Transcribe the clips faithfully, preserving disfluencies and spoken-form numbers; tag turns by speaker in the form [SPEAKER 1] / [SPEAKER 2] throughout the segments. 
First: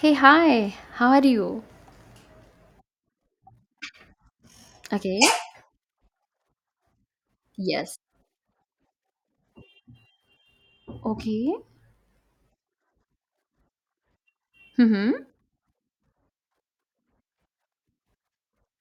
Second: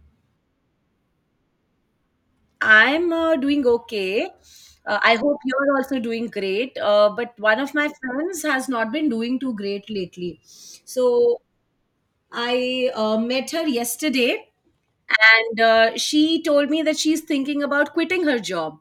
[SPEAKER 1] Hey, hi. How are you?
[SPEAKER 2] I'm uh, doing okay. Uh, I
[SPEAKER 1] Okay.
[SPEAKER 2] hope you're also doing great. Uh, but one of my
[SPEAKER 1] Yes.
[SPEAKER 2] friends has not been doing too great lately. So
[SPEAKER 1] Okay.
[SPEAKER 2] I uh, met her yesterday,
[SPEAKER 1] Mm-hmm.
[SPEAKER 2] and uh, she told me that she's thinking about quitting her job,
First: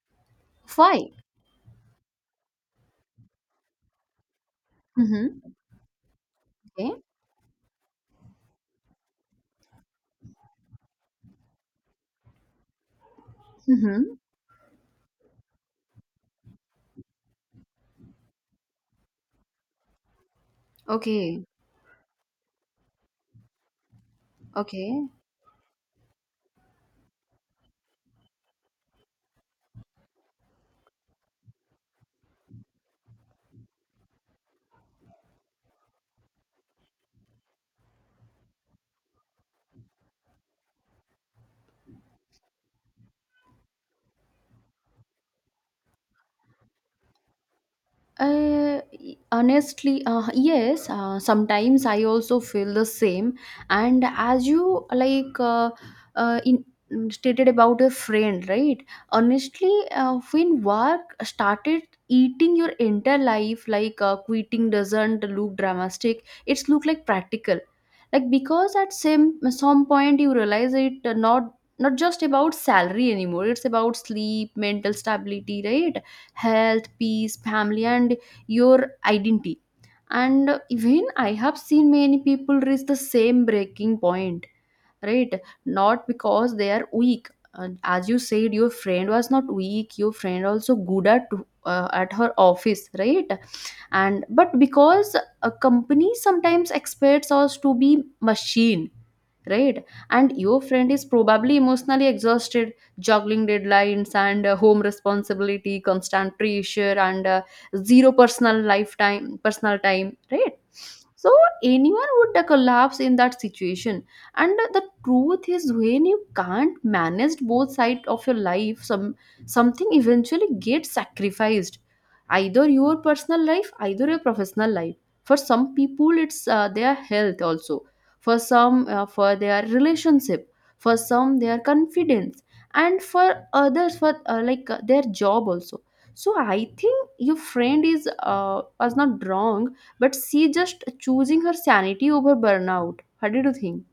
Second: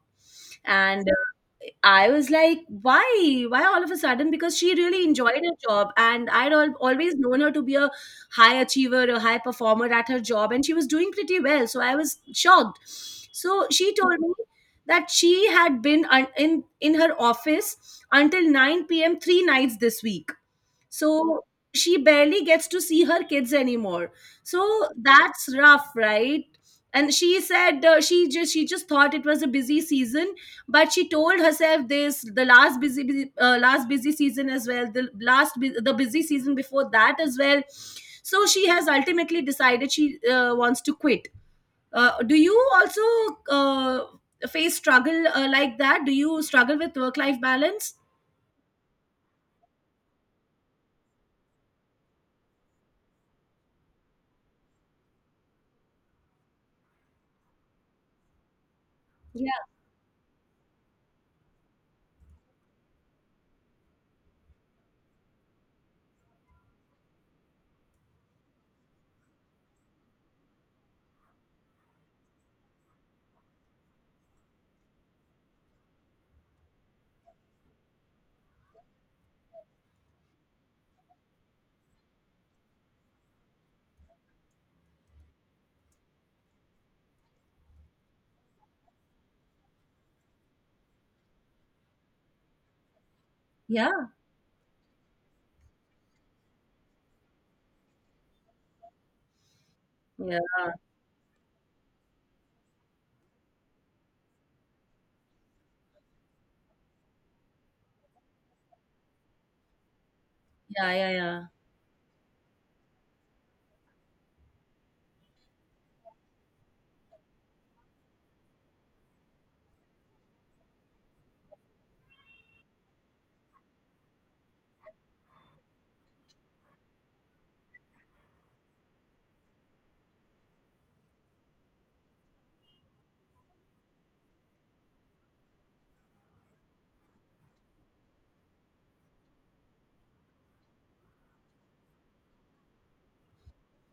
[SPEAKER 2] and
[SPEAKER 1] Why?
[SPEAKER 2] uh, i was like why why all of a sudden, because she really
[SPEAKER 1] Mm-hmm.
[SPEAKER 2] enjoyed her job, and I'd al-
[SPEAKER 1] Okay.
[SPEAKER 2] always known her to be a high achiever, a high performer at her job, and she was doing pretty well, so I was shocked. So she
[SPEAKER 1] Mm-hmm.
[SPEAKER 2] told me that she had been un- in in her office until nine p m three nights this week, so
[SPEAKER 1] Okay.
[SPEAKER 2] she barely gets to see her kids anymore. So
[SPEAKER 1] Okay.
[SPEAKER 2] that's rough, right? And she said uh, she just she just thought it was a busy season, but she told herself this the last busy, busy uh, last busy season as well, the last bu- the busy season before that as well. So she has ultimately decided she uh, wants to quit. Uh, do you also uh, face struggle uh, like that? Do you struggle with work life balance?
[SPEAKER 1] Uh, Honestly, uh, yes. Uh, sometimes I also feel the same. And as you like, uh, uh, in stated about a friend, right?
[SPEAKER 2] Yeah,
[SPEAKER 1] Honestly, uh, when work started eating your entire life, like uh, quitting doesn't look dramatic. It's look like practical, like because at some some point you realize it uh, not not just about salary anymore. It's about sleep, mental stability, right? Health, peace, family, and your identity. And uh, even I have seen many people reach the same breaking point, right? Not because they are weak. Uh, as you said, your friend was not weak. Your friend also good at uh, at her office, right?
[SPEAKER 2] yeah,
[SPEAKER 1] And but because a company sometimes expects us to be machine, right? And
[SPEAKER 2] yeah,
[SPEAKER 1] your friend is probably emotionally exhausted, juggling deadlines and uh, home responsibility, constant pressure, and uh, zero personal lifetime personal time, right?
[SPEAKER 2] yeah, yeah,
[SPEAKER 1] So
[SPEAKER 2] yeah.
[SPEAKER 1] anyone would uh, collapse in that situation. And uh, the truth is, when you can't manage both sides of your life, some something eventually gets sacrificed. Either your personal life, either your professional life. For some people it's uh, their health also. For some, uh, for their relationship. For some, their confidence. And for others, for uh, like uh, their job also. So I think your friend is uh, was not wrong, but she just choosing her sanity over burnout. What did you think?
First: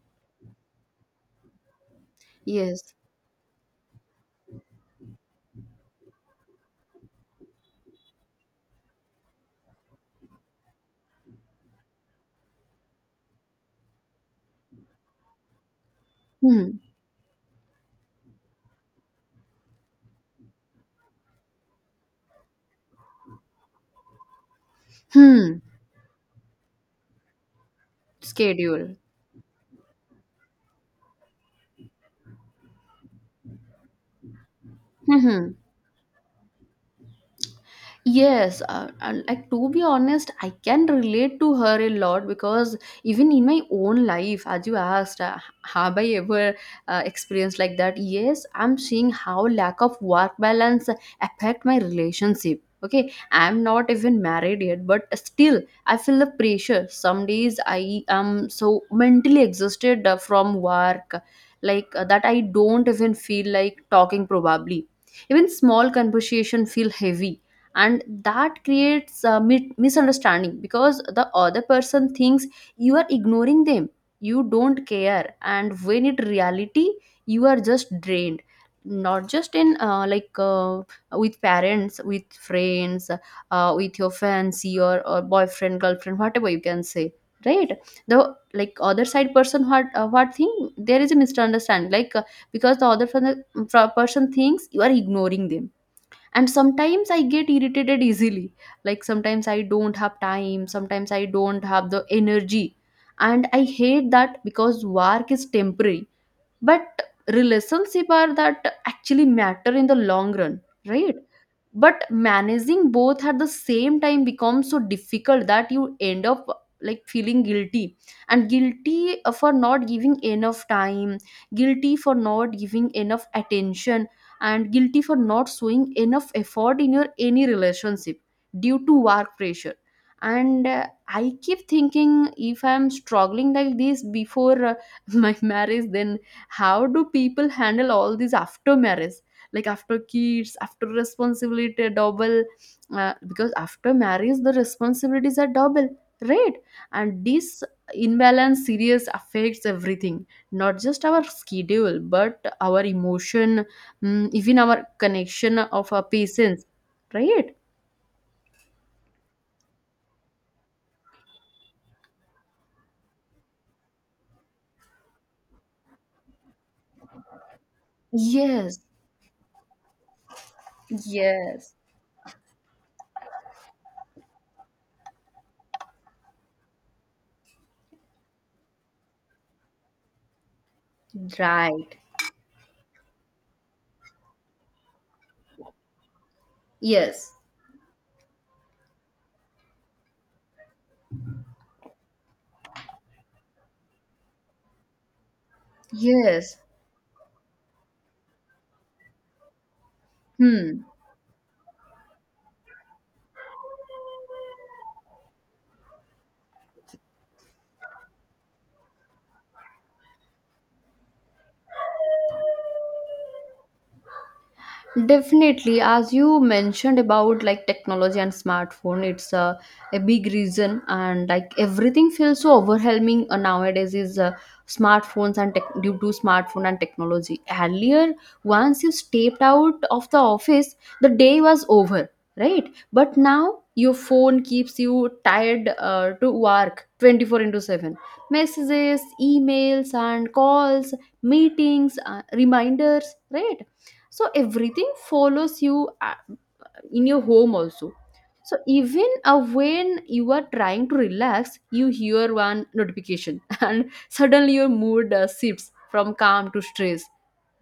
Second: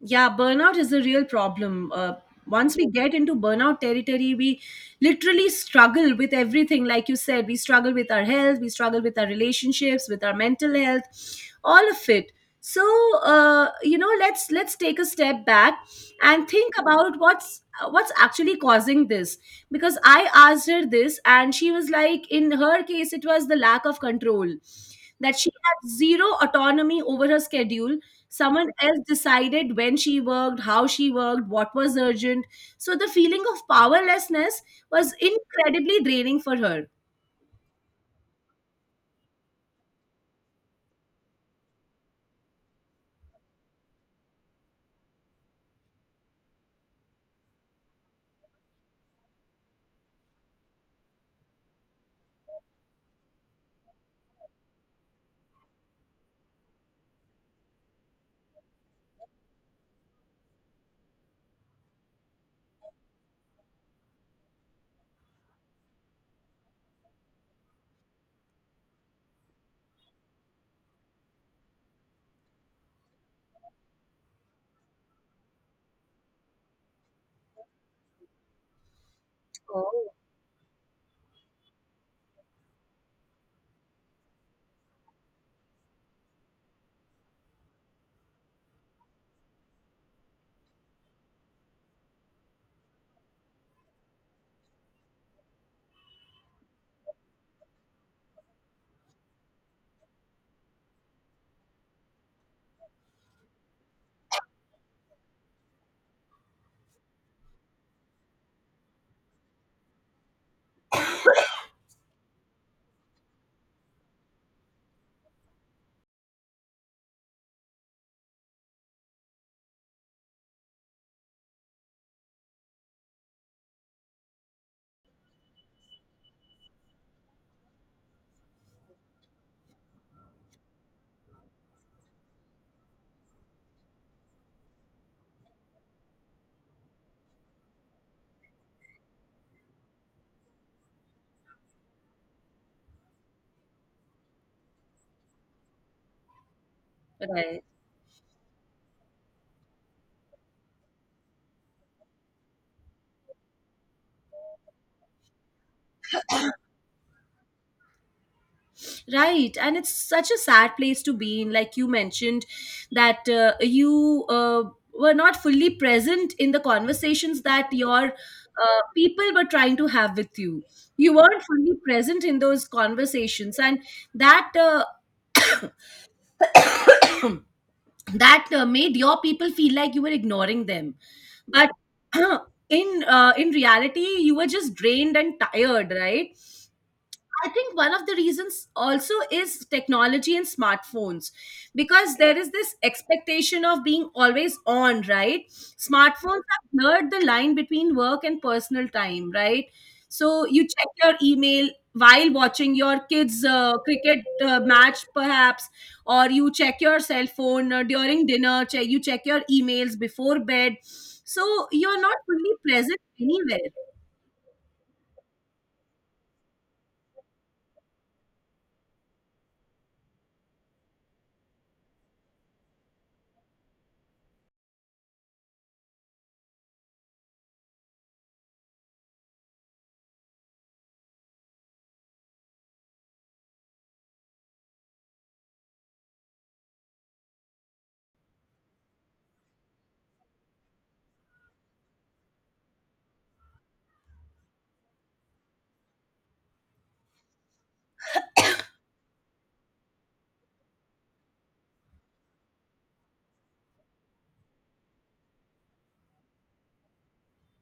[SPEAKER 2] Yeah, burnout is a real problem. Uh, once we
[SPEAKER 1] Yes.
[SPEAKER 2] get into burnout territory, we literally struggle with everything. Like you said, we struggle with our health, we struggle with our relationships, with our mental health, all of it. So, uh, you know, let's let's take a step back and think
[SPEAKER 1] Hmm.
[SPEAKER 2] about what's what's actually causing this. Because I asked her this, and she was like, in her case, it was the lack of control, that she
[SPEAKER 1] Hmm.
[SPEAKER 2] had zero autonomy over her schedule. Someone
[SPEAKER 1] Schedule.
[SPEAKER 2] else decided when she worked, how she worked, what was urgent. So the feeling of powerlessness was
[SPEAKER 1] Hmm.
[SPEAKER 2] incredibly draining for her.
[SPEAKER 1] Yes, uh, uh, like to be honest, I can relate to her a lot because even in my own life, as you asked, uh, have I ever uh, experienced like that? Yes, I'm seeing how lack of work balance affect my relationship. Okay, I'm not even married yet, but still, I feel the pressure. Some days I am so mentally exhausted uh, from work, like uh, that I don't even feel like talking. Probably, even small conversation feel heavy, and that creates a mi- misunderstanding because the other person thinks you are ignoring them, you don't care. And when in reality you are just drained. Not just in uh,
[SPEAKER 2] Oh,
[SPEAKER 1] like uh, with parents, with friends, uh, with your fancy or, or boyfriend, girlfriend, whatever you can say, right? The like other side person, what uh, what thing there is a misunderstanding, like uh, because the other person, person thinks you are ignoring them. And sometimes I get irritated easily, like sometimes I don't have time, sometimes I don't have the energy. And I hate that because work is temporary, but relationship are that actually matter in the long run, right? But managing both at the same time becomes so difficult that you end up like feeling guilty. And guilty uh, for not giving enough time, guilty for not giving enough attention, and guilty for not showing enough effort in your any relationship due to work pressure. And uh, I keep thinking, if I'm struggling like this before uh, my marriage, then how do people handle all this after marriage? Like after kids, after responsibility double, uh, because after marriage the responsibilities are double, right? And
[SPEAKER 2] right.
[SPEAKER 1] this imbalance serious affects everything, not just our schedule but our emotion, mm, even our connection of our patients, right?
[SPEAKER 2] Right, and it's such a sad place to be in. Like you mentioned that uh, you uh, were not fully present in the conversations that your
[SPEAKER 1] Yes.
[SPEAKER 2] uh, people were trying to have with you. You weren't
[SPEAKER 1] Yes.
[SPEAKER 2] fully present in those conversations, and that uh, that uh, made your people feel like you were ignoring them. But
[SPEAKER 1] Right.
[SPEAKER 2] in uh, in reality, you were just drained and tired, right?
[SPEAKER 1] Yes.
[SPEAKER 2] I think one of the reasons also is technology and smartphones, because there is this expectation of being always on, right? Smartphones
[SPEAKER 1] Yes.
[SPEAKER 2] have blurred the line between work and personal time, right? So you
[SPEAKER 1] Hmm.
[SPEAKER 2] check your email while watching your kids' uh, cricket uh, match, perhaps, or you check your cell phone uh, during dinner, che- you check your emails before bed. So you're not fully present anywhere.
[SPEAKER 1] Definitely, as you mentioned about like technology and smartphone, it's uh, a big reason, and like everything feels so overwhelming uh, nowadays. Is uh, smartphones and tech due to smartphone and technology. Earlier, once you stepped out of the office, the day was over, right? But now your phone keeps you tied uh, to work twenty-four into seven. Messages, emails, and calls, meetings, uh, reminders, right? So everything follows you uh, in your home also. So even uh, when you are trying to relax, you hear one notification and suddenly your mood uh, shifts from calm to stress,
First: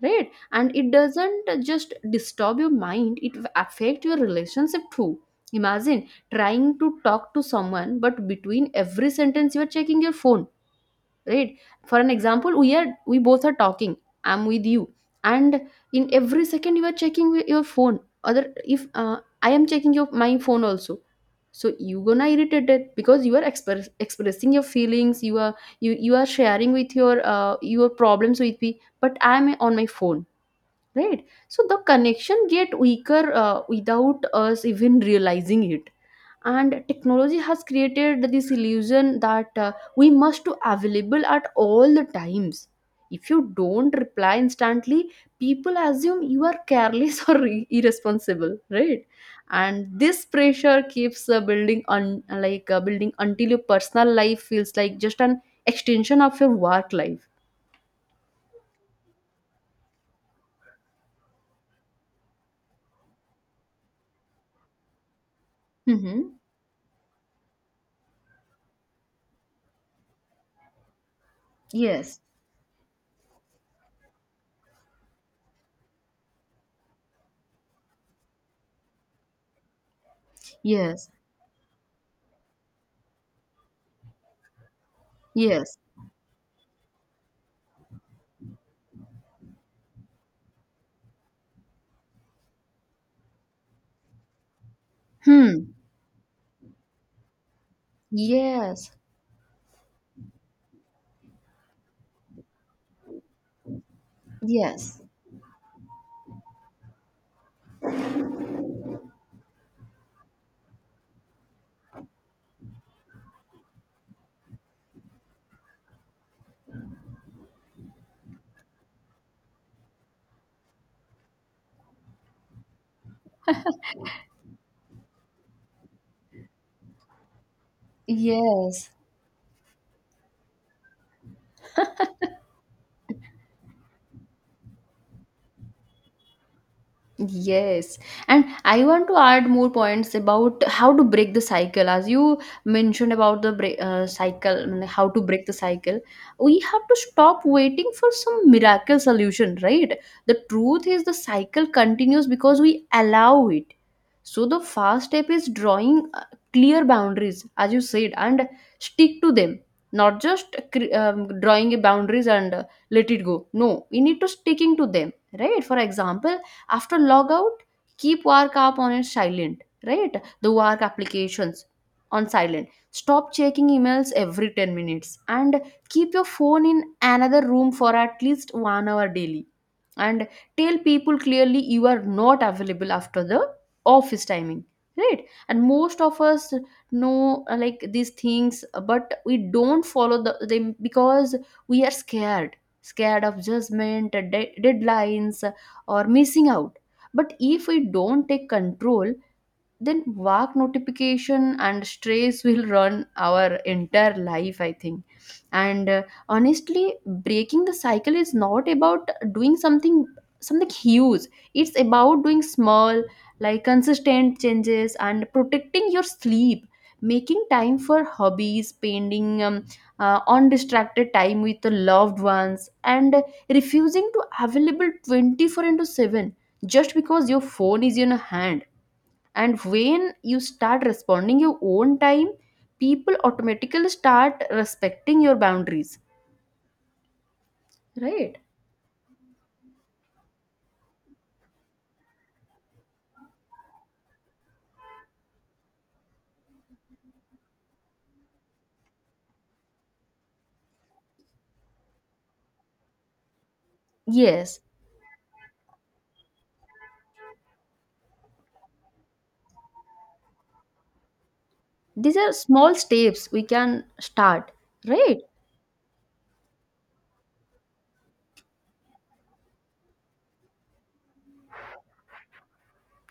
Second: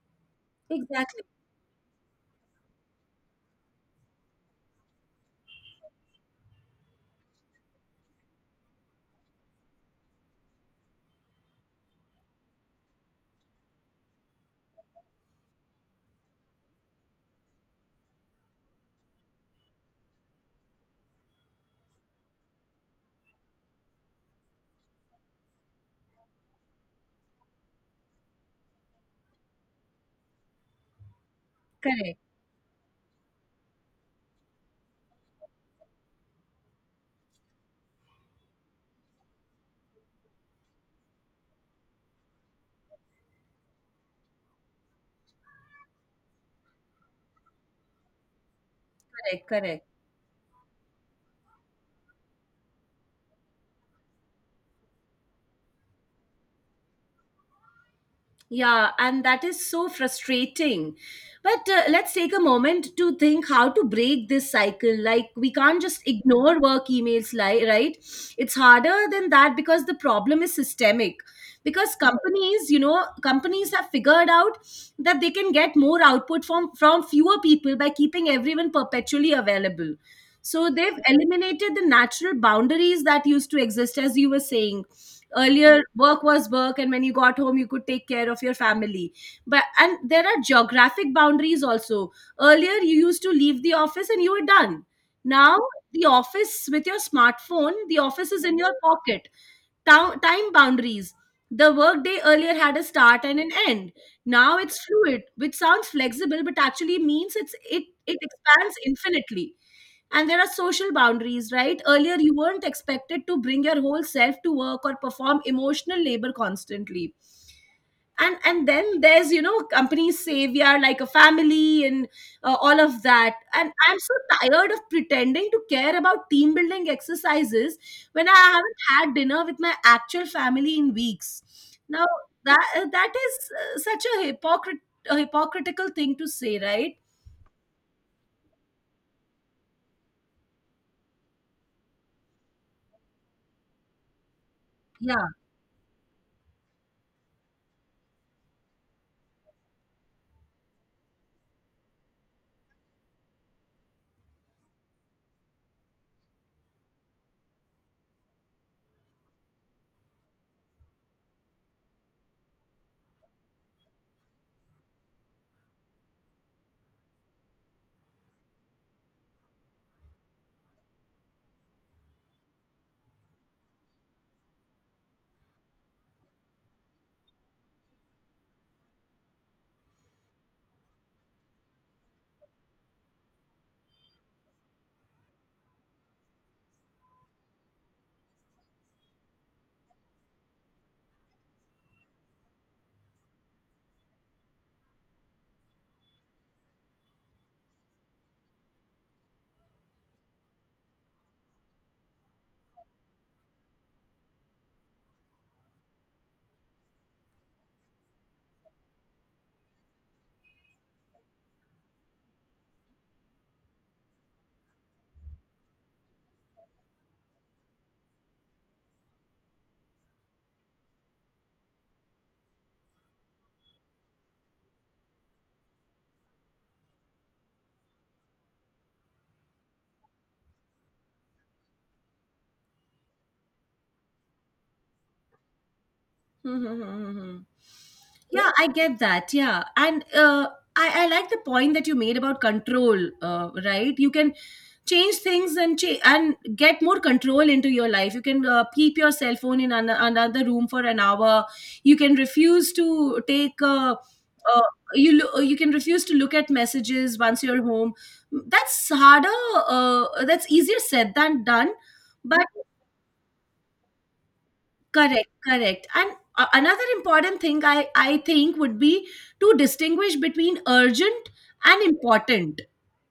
[SPEAKER 1] right? And it
[SPEAKER 2] Exactly.
[SPEAKER 1] doesn't just disturb your mind, it affect your relationship too. Imagine trying to talk to someone but between every sentence you are checking your phone, right? For an example, we are we both are talking, I'm with you, and in every second you are checking wi- your phone, other if uh, I am checking your my phone also. So you gonna irritate it because you are express, expressing your feelings, you are you you are sharing with your uh, your problems with me, but I am on my phone, right? So the
[SPEAKER 2] Correct.
[SPEAKER 1] connection get weaker uh, without us even realizing it. And technology has created this illusion that uh, we must be available at all the times. If you don't reply instantly, people assume you are careless or ir- irresponsible, right?
[SPEAKER 2] Correct. Correct.
[SPEAKER 1] And this pressure keeps uh, building on, like uh, building until your personal life feels like just an extension of your work life.
[SPEAKER 2] Yeah, and that is so frustrating. But uh, let's take a moment to think how to break this cycle. Like, we can't just
[SPEAKER 1] Mm-hmm.
[SPEAKER 2] ignore work emails, li- right? It's harder than that, because the problem is systemic. Because
[SPEAKER 1] Yes.
[SPEAKER 2] companies, you know, companies have figured out that they can get more output from, from fewer people by keeping everyone perpetually available. So they've
[SPEAKER 1] Yes.
[SPEAKER 2] eliminated the natural boundaries that used to exist. As you were saying,
[SPEAKER 1] Yes.
[SPEAKER 2] earlier work was work, and when you got home you could take care of your family. But, and there are geographic boundaries also. Earlier you used to leave the office and you were done.
[SPEAKER 1] Hmm.
[SPEAKER 2] Now, the office, with your smartphone, the office is in your
[SPEAKER 1] Yes.
[SPEAKER 2] pocket. Tao- time boundaries. The workday earlier had a start and an end. Now it's
[SPEAKER 1] Yes.
[SPEAKER 2] fluid, which sounds flexible, but actually means it's it it expands infinitely. And there are social boundaries, right? Earlier you weren't expected to bring your whole self to work or perform emotional labor constantly. And and then there's, you know companies say we are like a family, and uh, all of that, and I'm so tired of pretending to care about team building exercises when I haven't
[SPEAKER 1] Yes.
[SPEAKER 2] had dinner with my actual family in weeks. Now, that uh, that is uh, such a hypocrite a hypocritical thing to say, right?
[SPEAKER 1] Yes, and I want to add more points about how to break the cycle. As you mentioned about the break, uh, cycle, I mean, how to
[SPEAKER 2] Yeah.
[SPEAKER 1] break the cycle, we have to stop waiting for some miracle solution, right? The truth is, the cycle continues because we allow it. So, the first step is drawing uh, clear boundaries, as you said, and stick to them, not just cre- um, drawing a boundaries and uh, let it go. No, we need to sticking to them, right? For example, after logout, keep work app on a silent, right? The work applications on silent. Stop checking emails every ten minutes and keep your phone in another room for at least one hour daily. And tell people clearly you are not available after the office timing, right? And most of us know uh, like these things, but we don't follow the, them because we are scared scared of judgment, uh, de- deadlines, or missing out. But if we don't take control, then work notification and stress will run our entire life, I think. And uh, honestly, breaking the cycle is not about doing something something huge. It's about doing small, like consistent changes, and protecting your sleep, making time for hobbies, spending um, uh, undistracted time with the loved ones, and refusing to available twenty-four into seven just because your phone is in your hand. And when you start responding your own time, people automatically start respecting your boundaries,
[SPEAKER 2] Mm-hmm. Yeah.
[SPEAKER 1] right?
[SPEAKER 2] Yeah, I get that. Yeah. And uh, I, I like the point that you made about control, uh, right? You can change things and cha- and get more control into your life. You can uh, keep your cell phone in an- another room for an hour. You can refuse to take uh,
[SPEAKER 1] Yes.
[SPEAKER 2] uh, you lo- you can refuse to look at messages once you're home. That's harder. Uh, that's easier said than done.
[SPEAKER 1] These are
[SPEAKER 2] But
[SPEAKER 1] small steps we can start. Right.
[SPEAKER 2] Correct, correct. And a- another important thing, I, I think would be to distinguish between urgent and important.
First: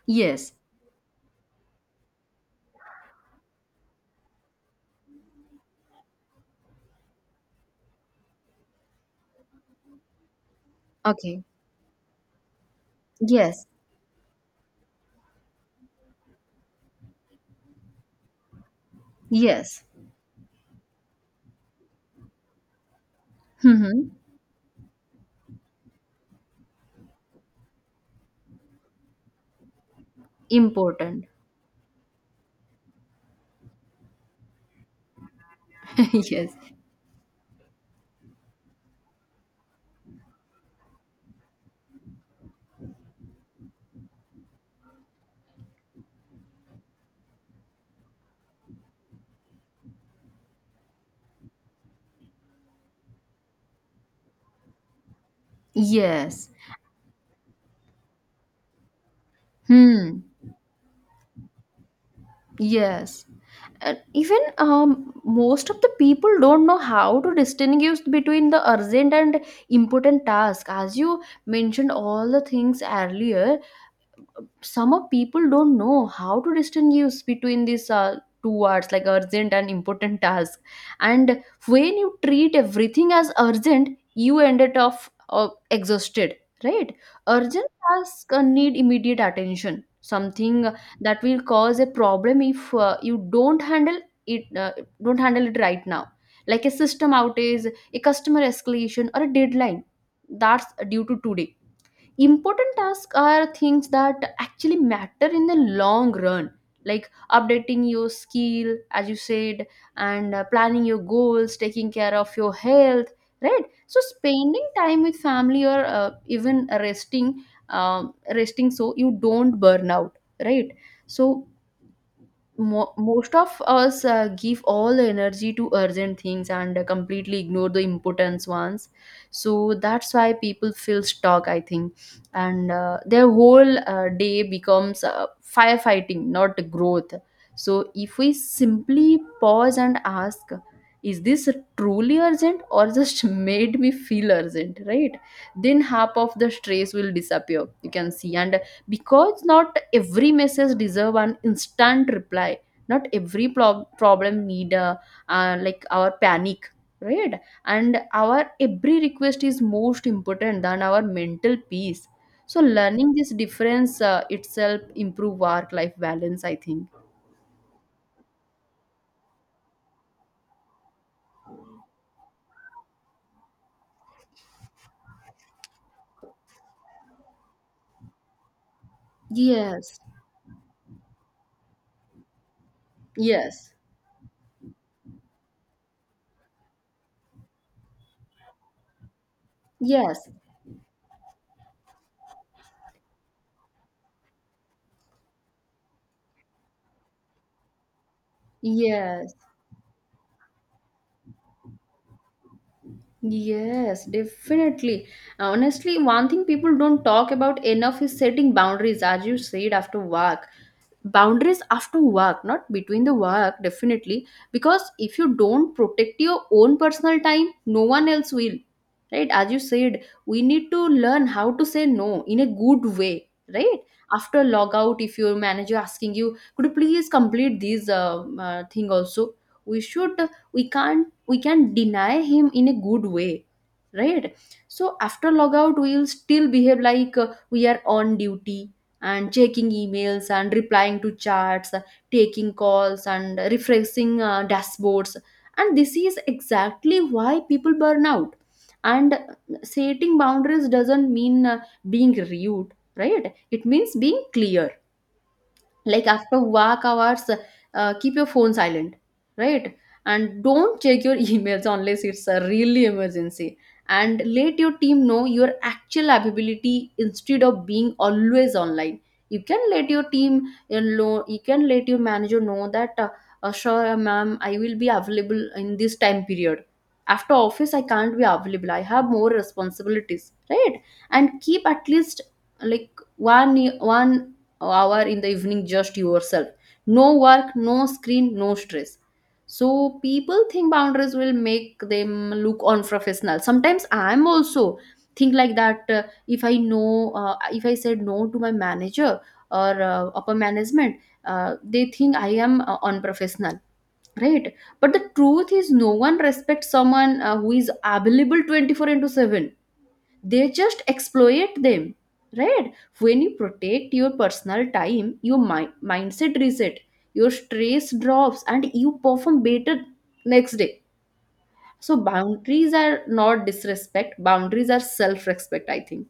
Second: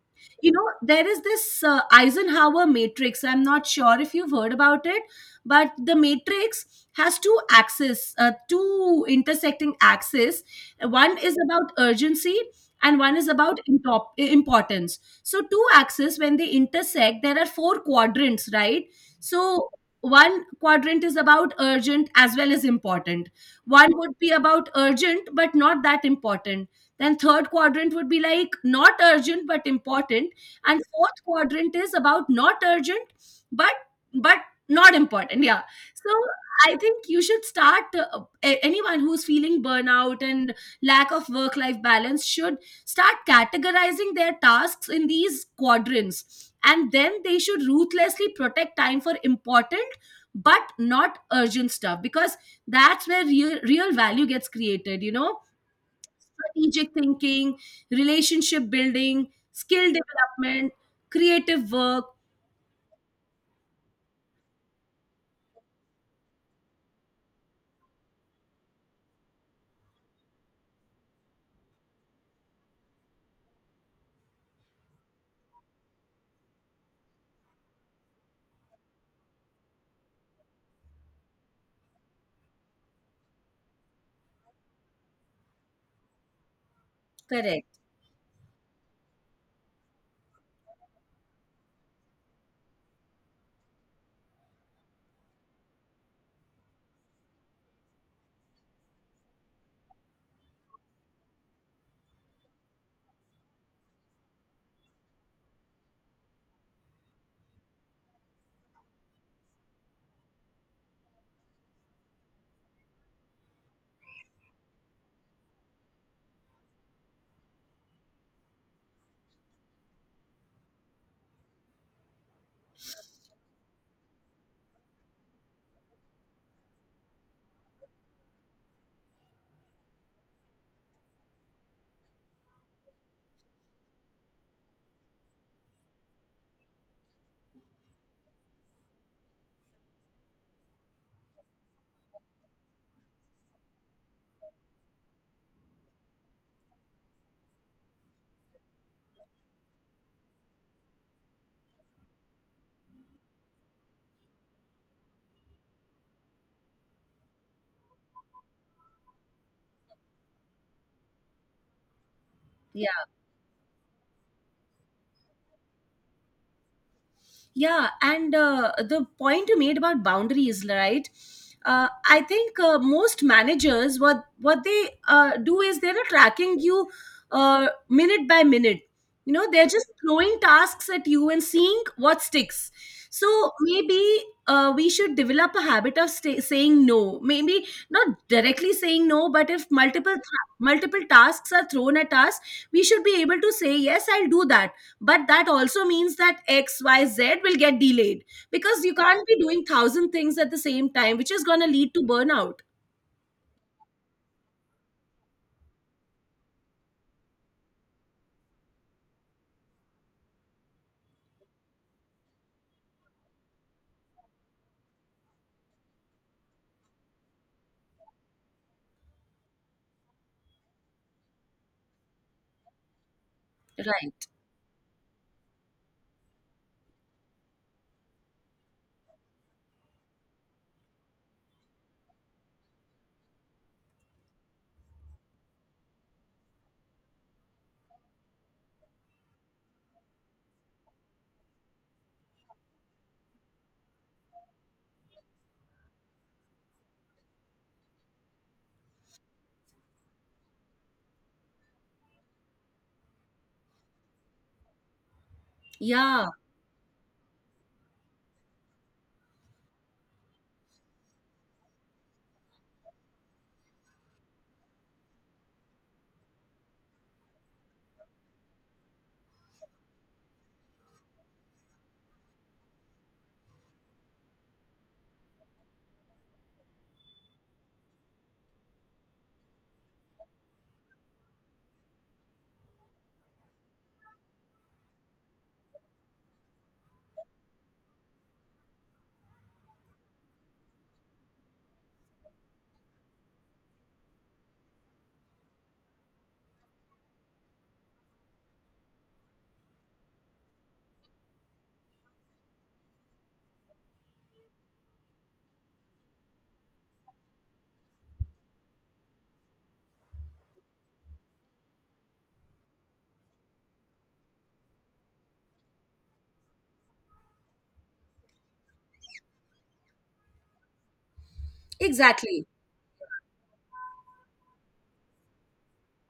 [SPEAKER 1] Yes.
[SPEAKER 2] You know, there is this uh, Eisenhower matrix, I'm not sure if you've heard about it. But the matrix has two axes, uh, two intersecting axes. One is
[SPEAKER 1] Okay.
[SPEAKER 2] about urgency and one is about
[SPEAKER 1] Yes.
[SPEAKER 2] intop- importance. So two axes, when they intersect, there are four quadrants, right? So
[SPEAKER 1] Yes.
[SPEAKER 2] one quadrant is about urgent as well as important. One
[SPEAKER 1] Hmm.
[SPEAKER 2] would be about urgent but not that important. Then third quadrant would be like not urgent but important. And fourth
[SPEAKER 1] Important.
[SPEAKER 2] quadrant is about not urgent but but not important, yeah. So
[SPEAKER 1] Yes.
[SPEAKER 2] I think you should start uh, a- anyone who's feeling burnout and lack of work life balance should start categorizing their tasks in these quadrants, and then they should ruthlessly protect time for important but not urgent stuff, because that's where real, real value gets created, you know.
[SPEAKER 1] Yes.
[SPEAKER 2] Strategic thinking, relationship building, skill
[SPEAKER 1] Hmm.
[SPEAKER 2] development, creative work.
[SPEAKER 1] Yes. Uh, even um, most of the people don't know how to distinguish between the urgent and important task, as you mentioned all the things earlier. Some of people don't know how to distinguish between these uh, two words like urgent and important task. And when you treat everything as urgent, you ended up uh, exhausted, right? Urgent
[SPEAKER 2] Correct.
[SPEAKER 1] tasks uh, need immediate attention, something that will cause a problem if uh, you don't handle it uh, don't handle it right now, like a system outage, a customer escalation, or a deadline that's due to today. Important tasks are things that actually matter in the long run, like updating your skill as you said, and uh, planning your goals, taking care of your health, right? So spending time with family or uh, even resting um, resting so you don't burn out, right? So mo- most of us uh, give all the energy to urgent things and uh, completely ignore the important ones. So that's why people feel stuck, I think. And uh, their whole uh, day becomes uh, firefighting, not growth. So if we simply pause and ask, is this truly urgent or just made me feel urgent, right? Then half of the stress will disappear, you can see. And because not every message deserve an instant reply, not every pro- problem need a, uh, like our panic, right? And our every request is most important than our mental peace. So
[SPEAKER 2] Yeah.
[SPEAKER 1] learning this difference uh, itself improve work life balance, I think.
[SPEAKER 2] Yeah, and uh, the point you made about boundaries, right? Uh, I think uh, most managers, what what they uh, do is they're not tracking you uh, minute by minute. You know, they're just
[SPEAKER 1] Yes.
[SPEAKER 2] throwing tasks at you and seeing what sticks. So
[SPEAKER 1] Yes.
[SPEAKER 2] maybe uh, we should develop a habit of sta saying no. Maybe not directly saying no, but if multiple
[SPEAKER 1] Yes.
[SPEAKER 2] th- multiple tasks are thrown at us, we should be able to say yes. I'll do that, but that also means that xyz will get delayed, because you can't
[SPEAKER 1] Yes.
[SPEAKER 2] be doing thousand things at the same time, which is going to lead to burnout,
[SPEAKER 1] Yes, definitely. Honestly, one thing people don't talk about enough is setting boundaries, as you said, after work. Boundaries after work, not between the work, definitely. Because if you don't protect your own personal time, no one else will, right? As you said, we need to learn how to say no in a good way, right?
[SPEAKER 2] right?
[SPEAKER 1] After log out, if your manager asking you, could you please complete this uh, uh, thing also, we should we can't, we can deny him in a good way, right? So after log out we will still behave like uh, we are on duty, and checking emails and replying to chats, taking calls and refreshing uh, dashboards. And this is exactly why people burn out. And setting boundaries doesn't mean uh, being rude, right? It means being clear, like
[SPEAKER 2] Yeah,
[SPEAKER 1] after work hours, uh, keep your phone silent, right? And don't check your emails unless it's a really emergency. And let your team know your actual ability instead of being always online. You can let your team, you know you can let your manager know that uh, uh, sure, uh, ma'am, I will be available in this time period. After office I can't be available, I have more responsibilities, right? And keep at least, like, one one hour in the evening just yourself. No work, no screen, no stress. So people think boundaries will make them look unprofessional. Sometimes I'm also think like that. Uh, if I know, uh, if I said no to my manager or uh, upper management, uh, they think I am uh, unprofessional, right? But the truth is no one respects someone uh, who is available twenty-four into seven. They just exploit them, right? When you protect your personal time your mi- mindset reset, your stress drops and you perform better next day. So
[SPEAKER 2] exactly.
[SPEAKER 1] boundaries are not disrespect, boundaries are self respect, I think.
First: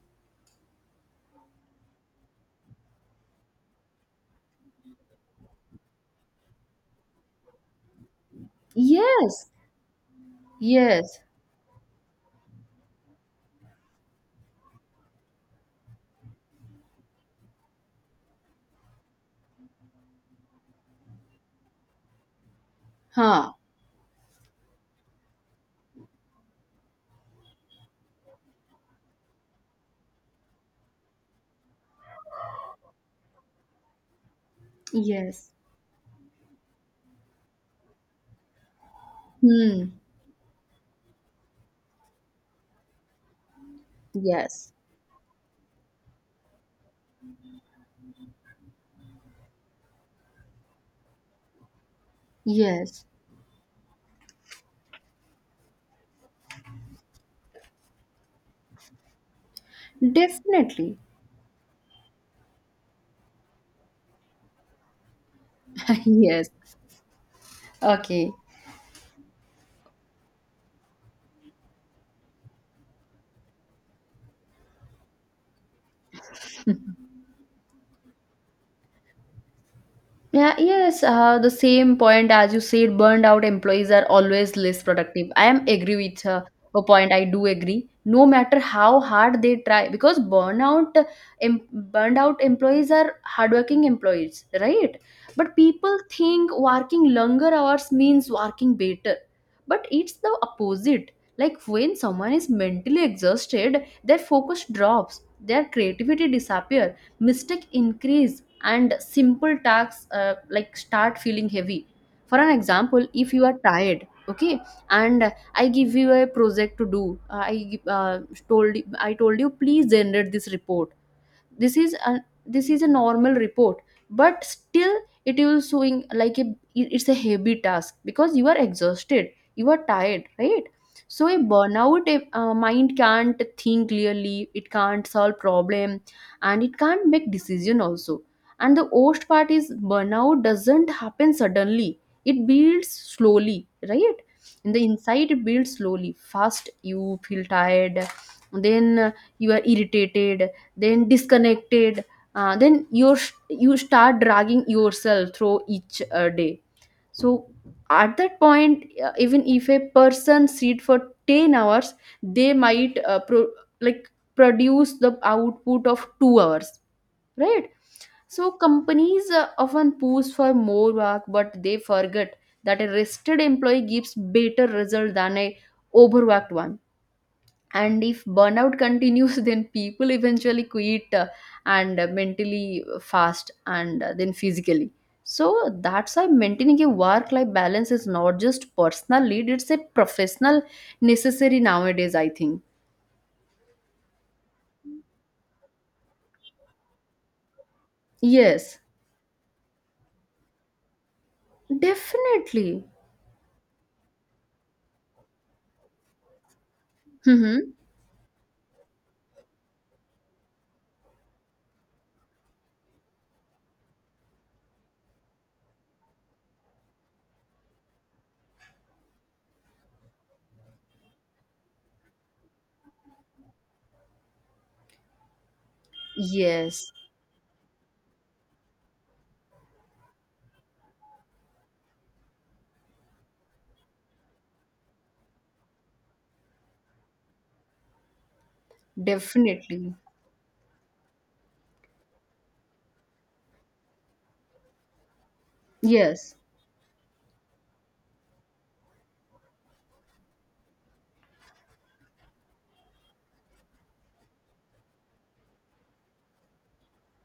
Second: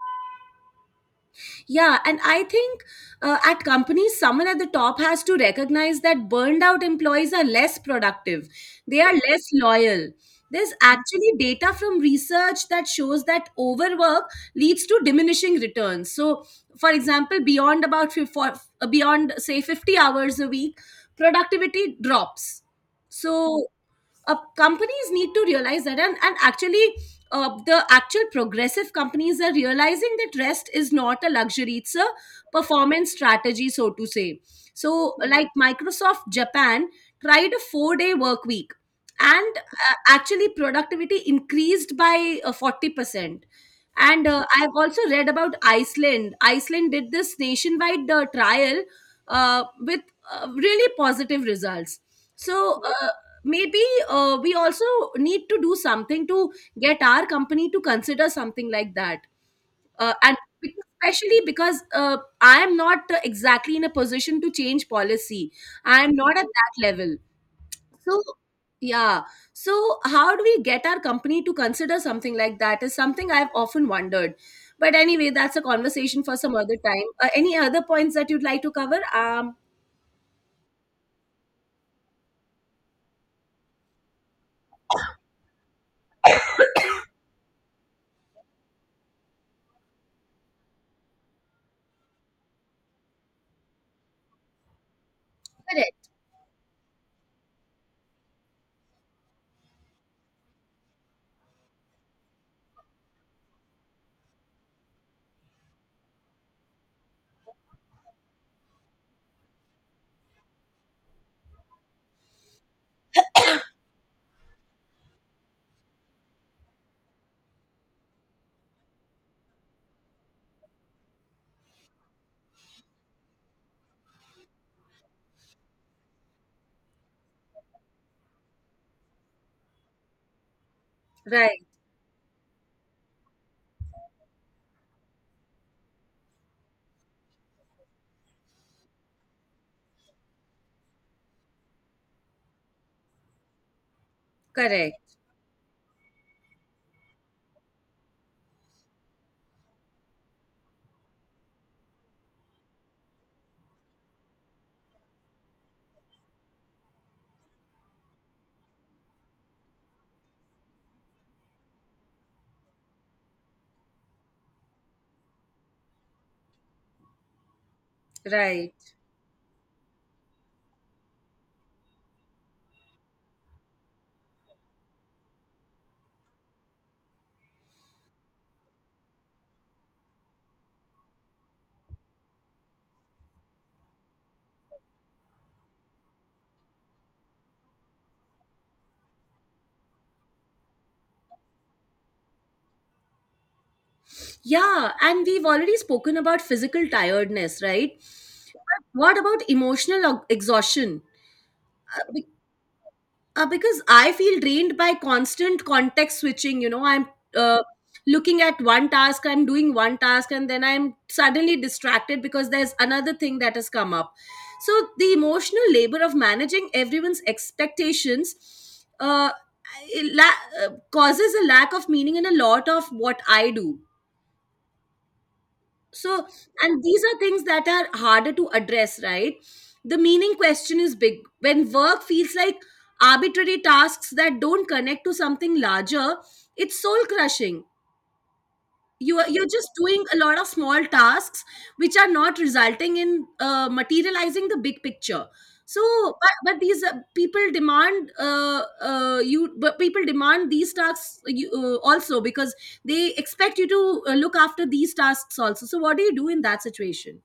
[SPEAKER 2] Yeah, and I think uh, at companies, someone at the top has to recognize that burned out employees are less productive, they are
[SPEAKER 1] Yes.
[SPEAKER 2] less loyal. There's
[SPEAKER 1] Yes.
[SPEAKER 2] actually data from research that shows that overwork leads to diminishing returns. So, for example, beyond about fif- for- uh, beyond say fifty hours a week, productivity drops.
[SPEAKER 1] Huh.
[SPEAKER 2] So uh, companies need to realize that, and, and actually uh, the actual progressive companies are realizing that rest is not a luxury, it's a performance strategy, so to say. So like
[SPEAKER 1] Yes.
[SPEAKER 2] Microsoft Japan tried a four day work week, and
[SPEAKER 1] Hmm.
[SPEAKER 2] uh, actually productivity increased by uh, forty percent. And uh,
[SPEAKER 1] Yes.
[SPEAKER 2] I've also read about iceland iceland did this nationwide uh, trial uh, with uh, really positive results. So
[SPEAKER 1] Yes,
[SPEAKER 2] uh, maybe uh, we also need to do something to get our company to consider something like that. Uh, and
[SPEAKER 1] definitely.
[SPEAKER 2] especially because uh, I am not uh, exactly in a position to change policy. I am not at
[SPEAKER 1] Yes.
[SPEAKER 2] that level. So
[SPEAKER 1] Okay.
[SPEAKER 2] yeah. So how do we get our company to consider something like that is something I've often wondered. But anyway, that's a conversation for some other time. Uh, any other points that you'd like to cover? Um.
[SPEAKER 1] Yeah, yes, uh, the same point as you said, burned out employees are always less productive. I am agree with uh, a point. I do agree. No matter how hard they try, because burnout, em- burned out employees are hardworking employees, right? But people
[SPEAKER 2] Correct.
[SPEAKER 1] think working longer hours means working better, but it's the opposite. Like when someone is mentally exhausted, their focus drops, their creativity disappears, mistake increase and simple tasks, uh, like, start feeling heavy. For an example, if you are tired, okay, and I give you a project to do, uh, i give- uh, told I told you please generate this report. this is a this is a normal report, but still it will showing like a, it's a heavy task because you are exhausted, you are tired, right? So a
[SPEAKER 2] Right,
[SPEAKER 1] burnout a, uh, mind can't think clearly, it can't solve problem, and it can't make decision also. And the worst part is burnout doesn't happen suddenly, it builds slowly, right? In the
[SPEAKER 2] correct,
[SPEAKER 1] inside it builds slowly. First you feel tired, then uh, you are irritated, then disconnected, uh, then you you start dragging yourself through each uh, day. So at that point, uh, even if a person sit for ten hours, they might uh, pro- like produce the output of two hours, right? So
[SPEAKER 2] right.
[SPEAKER 1] companies uh, often push for more work, but they forget that a rested employee gives better result than a overworked one. And if burnout continues, then people eventually quit, uh, and uh, mentally fast and uh, then physically. So that's why maintaining a work life balance is not just personal lead, it's a professional necessary nowadays, I think.
[SPEAKER 2] Yeah, and we've already spoken about physical tiredness, right?
[SPEAKER 1] Yes,
[SPEAKER 2] But what about emotional o- exhaustion? Uh, be-
[SPEAKER 1] definitely.
[SPEAKER 2] uh, because I feel drained by constant context switching. You know, I'm uh,
[SPEAKER 1] Mm-hmm.
[SPEAKER 2] looking at one task, I'm doing one task, and then I'm suddenly distracted because there's another thing that has come up. So the emotional labor of managing everyone's expectations, uh, it la- uh, causes a lack of meaning in a lot of what I do. So, and
[SPEAKER 1] Yes,
[SPEAKER 2] these are things that are harder to address, right? The meaning question is big. When work feels like arbitrary tasks that don't connect to something larger, it's soul crushing. You are, you're just
[SPEAKER 1] definitely.
[SPEAKER 2] doing a lot of small tasks, which are not resulting in uh, materializing the big picture. So, but,
[SPEAKER 1] Yes.
[SPEAKER 2] but these uh, people demand uh, uh, you but people demand these tasks, you, uh, also, because they expect you to uh, look after these tasks also. So what do you do in that situation?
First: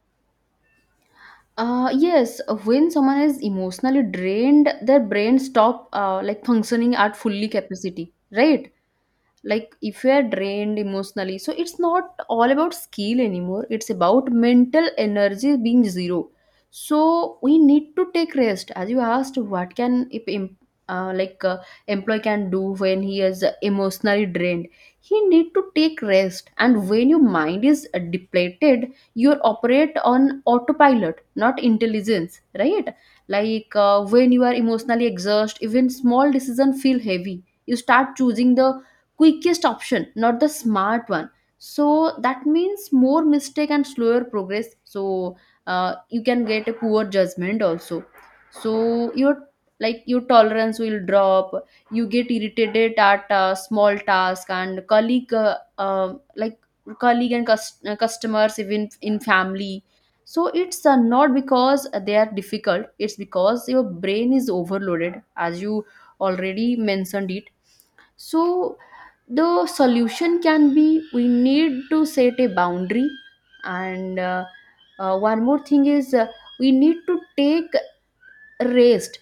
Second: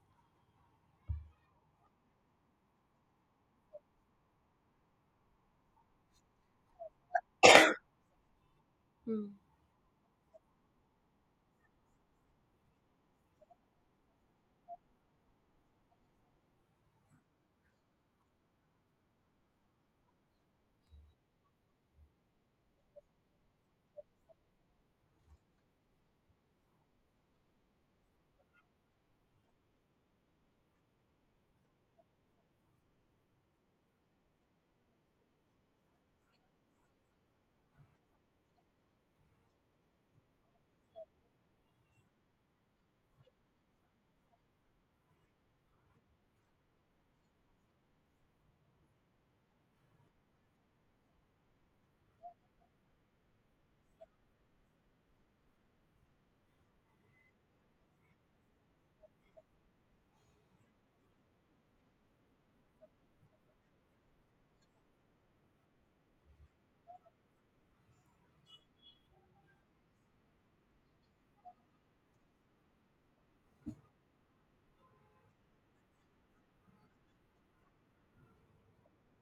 [SPEAKER 1] uh Yes, when someone is emotionally drained, their brain stop uh, like functioning at fully capacity, right?
[SPEAKER 2] Hmm.
[SPEAKER 1] Like if you are drained emotionally, so it's not all about skill anymore, it's about mental energy being zero. So we need to take rest. As you asked, what can, if em- uh, like uh, employee can do when he is emotionally drained, he need to take rest. And when your mind is uh, depleted, you operate on autopilot, not intelligence, right? Like uh, when you are emotionally exhausted, even small decision feel heavy, you start choosing the quickest option, not the smart one. So that means more mistake and slower progress. So uh, you can get a poor judgment also. So your, like, your tolerance will drop. You get irritated at a small task and colleague, uh, um like colleague and cus- uh, customers, even in family. So it's uh, not because they are difficult, it's because your brain is overloaded, as you already mentioned it. So the solution can be, we need to set a boundary, and uh, uh, one more thing is, uh, we need to take rest,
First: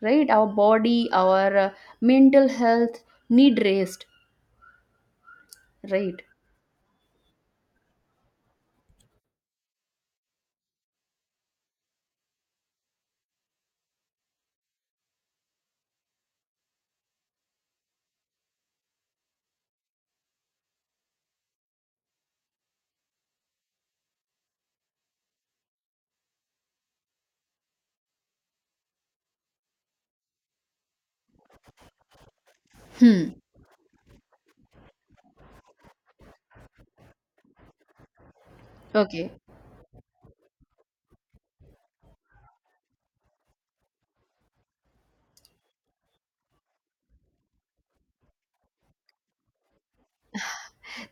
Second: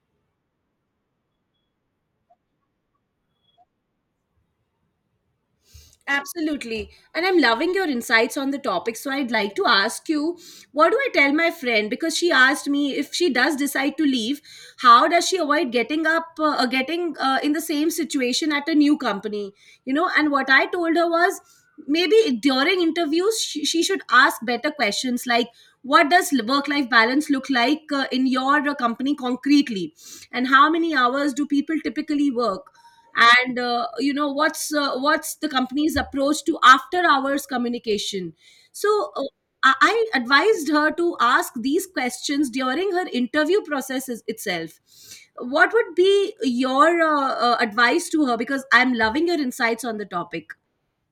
[SPEAKER 1] right? Our body, our uh, mental health need rest, right?
[SPEAKER 2] Absolutely. And I'm loving your insights on the topic. So I'd like to ask you, what do I tell my friend? Because she asked me, if she does decide to leave, how does she avoid getting up, uh, uh, getting uh, in the same situation at a new company? You know, and what I told her was, maybe during interviews, she, she should ask better questions like, what does work life balance look like uh, in your uh, company concretely? And how many hours do people typically work?
[SPEAKER 1] Hmm.
[SPEAKER 2] And uh, you know what's uh, what's the company's approach to after hours communication. So uh,
[SPEAKER 1] Okay.
[SPEAKER 2] i I advised her to ask these questions during her interview process is- itself. What would be your uh, uh, advice to her, because I'm loving your insights on the topic.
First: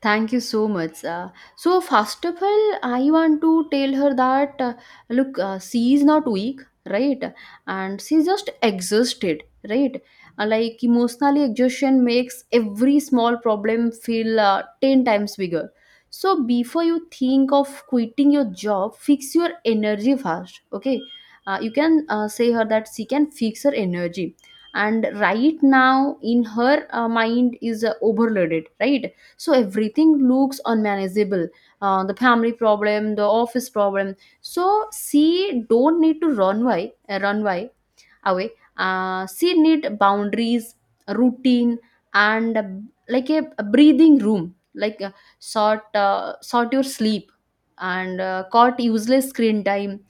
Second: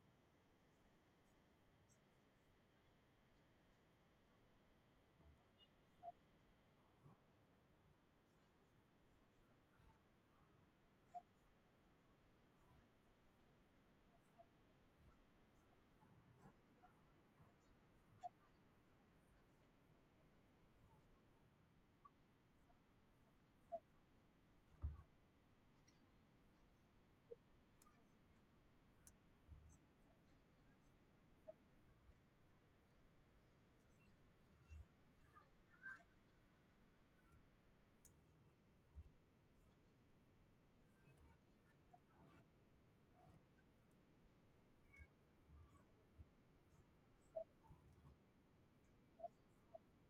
[SPEAKER 1] Thank you so much. Uh, so, first of all, I want to tell her that, uh, look, uh, she is not weak, right? And she's just exhausted, right? Uh, like emotionally, exhaustion makes every small problem feel uh, ten times bigger. So, before you think of quitting your job, fix your energy first, okay? Uh, you can uh, say her that she can fix her energy. And right now in her uh, mind is uh, overloaded, right? So everything looks unmanageable, uh, the family problem, the office problem. So she don't need to run away, uh, run away away. Uh, she need boundaries, routine, and uh, like a, a breathing room. Like uh, sort uh, sort your sleep and uh, cut useless screen time.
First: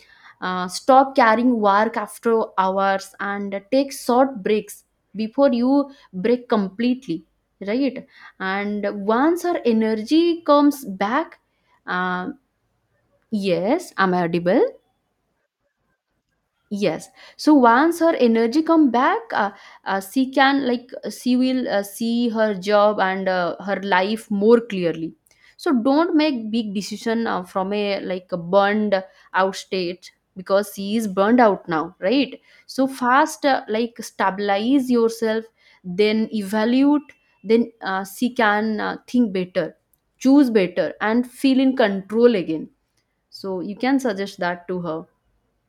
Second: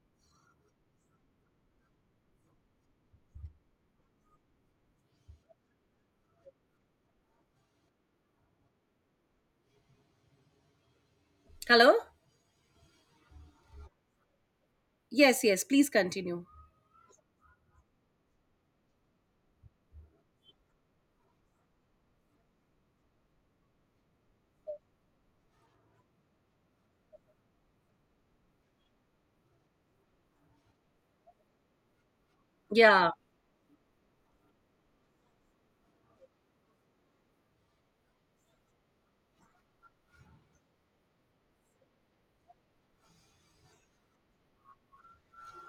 [SPEAKER 1] Uh, stop carrying work after hours and take short breaks before you break completely. Right, and once our energy comes back,
[SPEAKER 2] Hello.
[SPEAKER 1] uh, yes, I'm audible.
[SPEAKER 2] Yes, yes, please continue.
[SPEAKER 1] Yes. So once her energy come back, uh, uh, she can like uh, she will uh, see her job and uh, her life more clearly. So don't make big decision uh, from a like a burned out state, because she is burned out now, right? So
[SPEAKER 2] Yeah.
[SPEAKER 1] fast, uh, like stabilize yourself, then evaluate, then uh, she can uh, think better, choose better, and feel in control again. So you can suggest that to her.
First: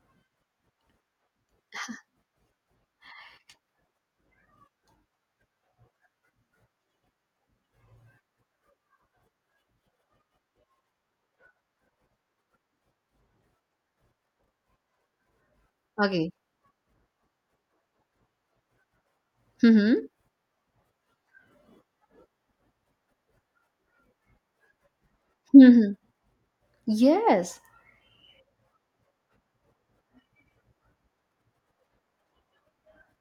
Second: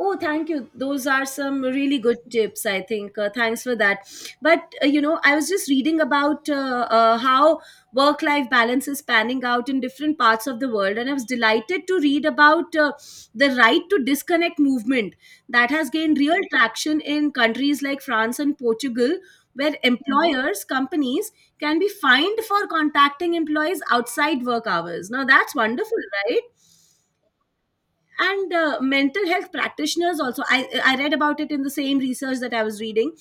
[SPEAKER 2] Oh, thank you. Those are some really good tips, I think. Uh, thanks for that. But, uh, you know, I was just reading about uh, uh, how work life balance is panning out in different parts of the world. And I was delighted to read about uh, the right to disconnect movement that has gained
[SPEAKER 1] Okay.
[SPEAKER 2] real traction in countries like France and Portugal, where
[SPEAKER 1] Mm-hmm.
[SPEAKER 2] employers, companies can be fined for contacting employees outside work hours. Now, that's wonderful, right?
[SPEAKER 1] Yes.
[SPEAKER 2] And uh, mental health practitioners also, I, I read about it in the same research that I was reading.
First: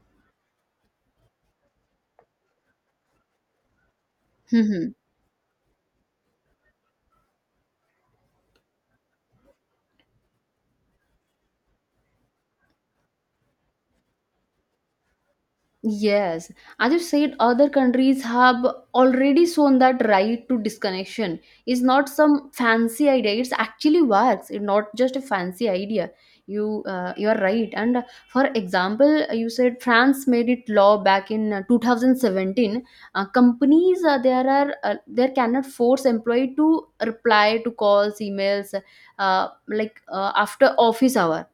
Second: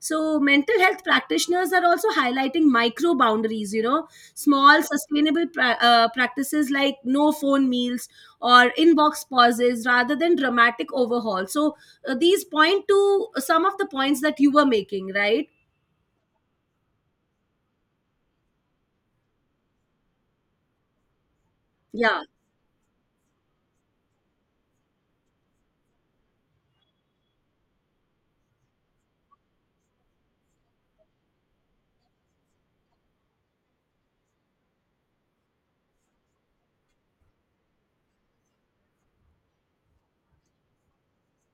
[SPEAKER 2] So mental health practitioners are also highlighting micro boundaries, you know, small
[SPEAKER 1] Mhm.
[SPEAKER 2] sustainable pra- uh, practices like no phone meals or inbox pauses, rather than dramatic overhaul. So uh, these point to some of the points that you were making, right?
[SPEAKER 1] Yes. As you said, other countries have already shown that right to disconnection is not
[SPEAKER 2] Yeah.
[SPEAKER 1] some fancy idea. It's actually works. It's not just a fancy idea. You uh, you are right. And uh, for example, you said France made it law back in uh, two thousand seventeen. Uh, companies uh, there are uh, there cannot force employee to reply to calls, emails, uh, like uh, after office hour,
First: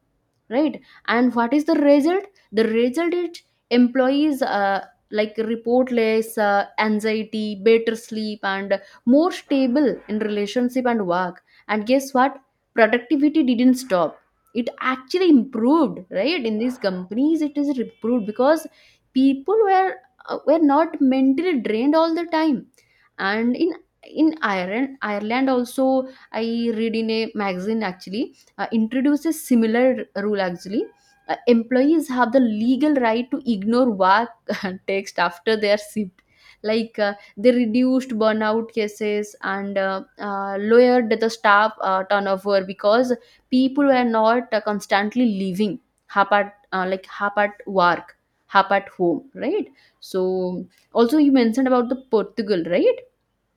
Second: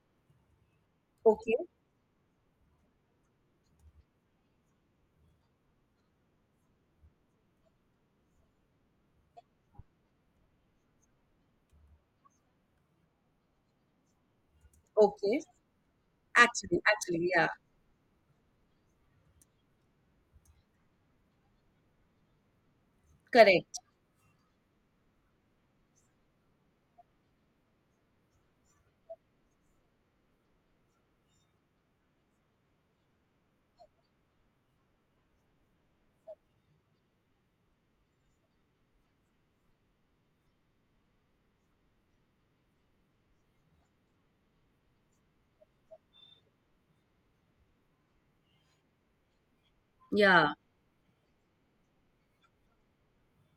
[SPEAKER 1] right? And what
[SPEAKER 2] Okay,
[SPEAKER 1] is the result? The result is, employees uh, like report less uh, anxiety, better sleep, and more stable in relationship and work. And guess what? Productivity didn't stop, it actually
[SPEAKER 2] okay.
[SPEAKER 1] improved, right? In these
[SPEAKER 2] Actually, actually,
[SPEAKER 1] companies
[SPEAKER 2] yeah.
[SPEAKER 1] it is improved because people were uh, were not mentally drained all the time. And in
[SPEAKER 2] Correct.
[SPEAKER 1] in ireland Ireland also, I read in a magazine actually, uh, introduces similar rule actually. Uh, employees have the legal right to ignore work text after they are shipped. Like uh, they reduced burnout cases and uh, uh, lowered the staff uh, turnover because people were not uh, constantly leaving, half at uh, like half at work, half at home, right?
[SPEAKER 2] Yeah,
[SPEAKER 1] So also you mentioned about the Portugal, right?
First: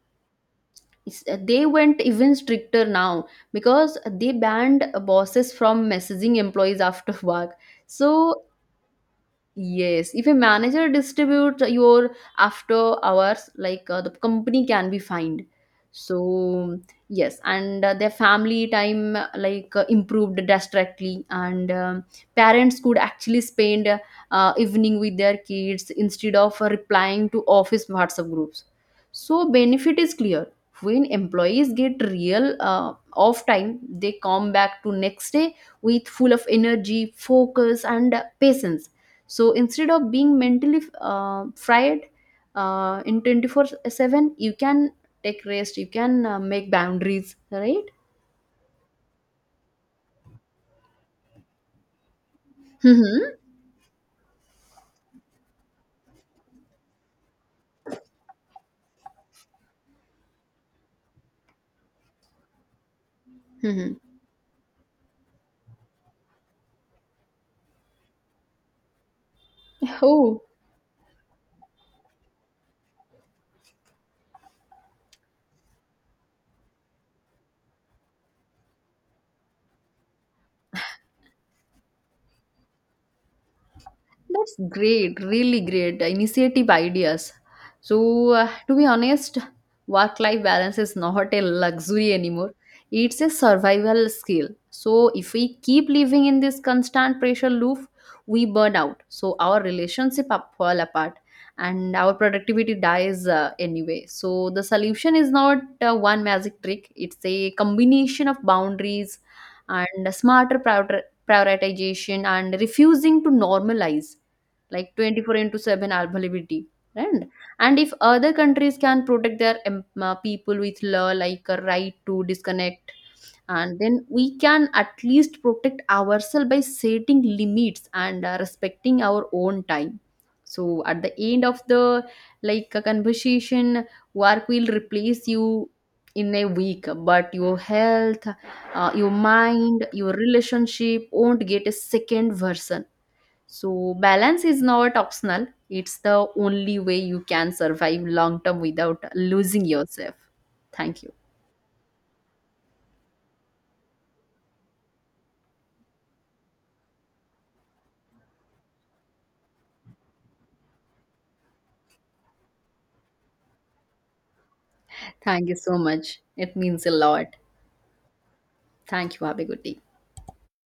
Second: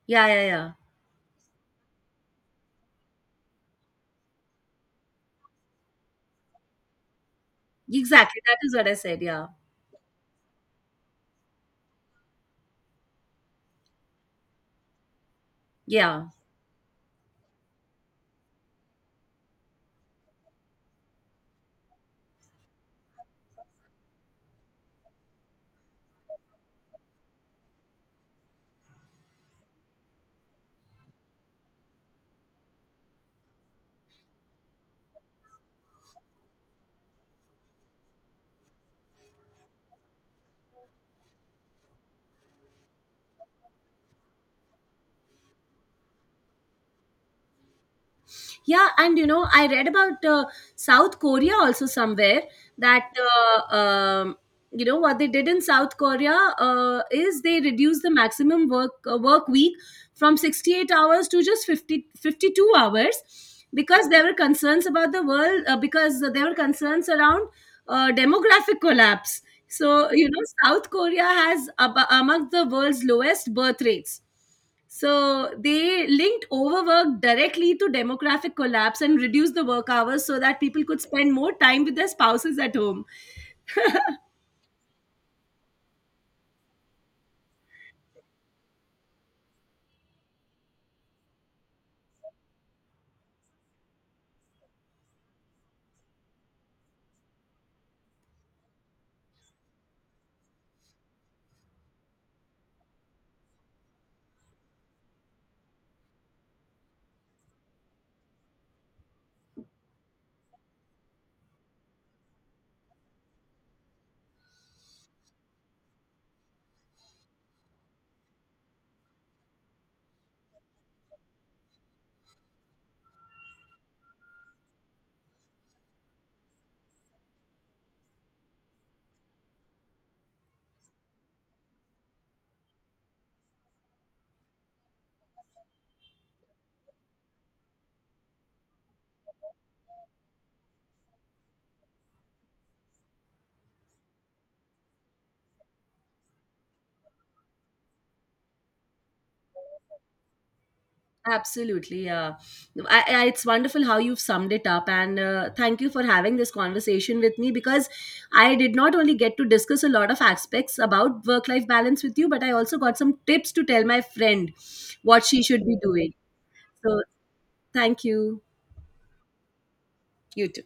[SPEAKER 2] yeah, yeah, yeah.
[SPEAKER 1] it's- uh, They went even stricter now, because they banned bosses from messaging employees after work.
[SPEAKER 2] Exactly,
[SPEAKER 1] So
[SPEAKER 2] that is what I said. Yeah,
[SPEAKER 1] yes, if a manager distributes your after hours, like uh, the company can be fined.
[SPEAKER 2] yeah.
[SPEAKER 1] So yes, and uh, their family time uh, like uh, improved drastically, and um, parents could actually spend uh, evening with their kids instead of uh, replying to office WhatsApp groups. So benefit is clear. When employees get real uh, off time, they come back to next day with full of energy, focus, and uh, patience. So instead of being mentally uh, fried uh, in twenty-four seven, you can take rest, you can uh, make boundaries, right?
[SPEAKER 2] Yeah, and you know, I read about uh, South Korea also somewhere, that
[SPEAKER 1] Mm-hmm.
[SPEAKER 2] uh, um, you know what they did in South Korea uh, is they reduced the maximum work uh, work week from sixty-eight hours to just fifty fifty-two hours,
[SPEAKER 1] Mm-hmm.
[SPEAKER 2] because there were concerns about the world uh, because there were concerns around uh, demographic collapse. So, you
[SPEAKER 1] Oh.
[SPEAKER 2] know, South Korea has ab- among the world's lowest birth rates. So they linked overwork directly to demographic collapse and reduced the work hours so that people could spend more time with their spouses at home.
[SPEAKER 1] That's great, really great initiative ideas. So, uh, to be honest, work life balance is not a luxury anymore, it's a survival skill. So, if we keep living in this constant pressure loop, we burn out. So, our relationship up, fall apart and our productivity dies uh, anyway. So, the solution is not uh, one magic trick, it's a combination of boundaries and smarter prior- prioritization and refusing to normalize like twenty-four into seven availability, right? And if other countries can protect their em- uh, people with law like a right to disconnect, and then we can at least protect ourselves by setting limits and uh, respecting our own time. So at the end of the, like, a conversation, work will replace you in a week, but your health, uh, your mind, your relationship won't get a second version. So, balance is not optional, it's the only way you can survive long term without losing yourself. Thank you.
[SPEAKER 2] Absolutely, yeah. No, I, I, it's wonderful how you've summed it up, and uh, thank you for having this conversation with me, because I did not only get to discuss a lot of aspects about work-life balance with you, but I also got some tips to tell my friend what she
[SPEAKER 1] Thank you
[SPEAKER 2] should be
[SPEAKER 1] so
[SPEAKER 2] doing.
[SPEAKER 1] much. It means a
[SPEAKER 2] So,
[SPEAKER 1] lot.
[SPEAKER 2] thank you.
[SPEAKER 1] Thank you. Have a good day.
[SPEAKER 2] You too.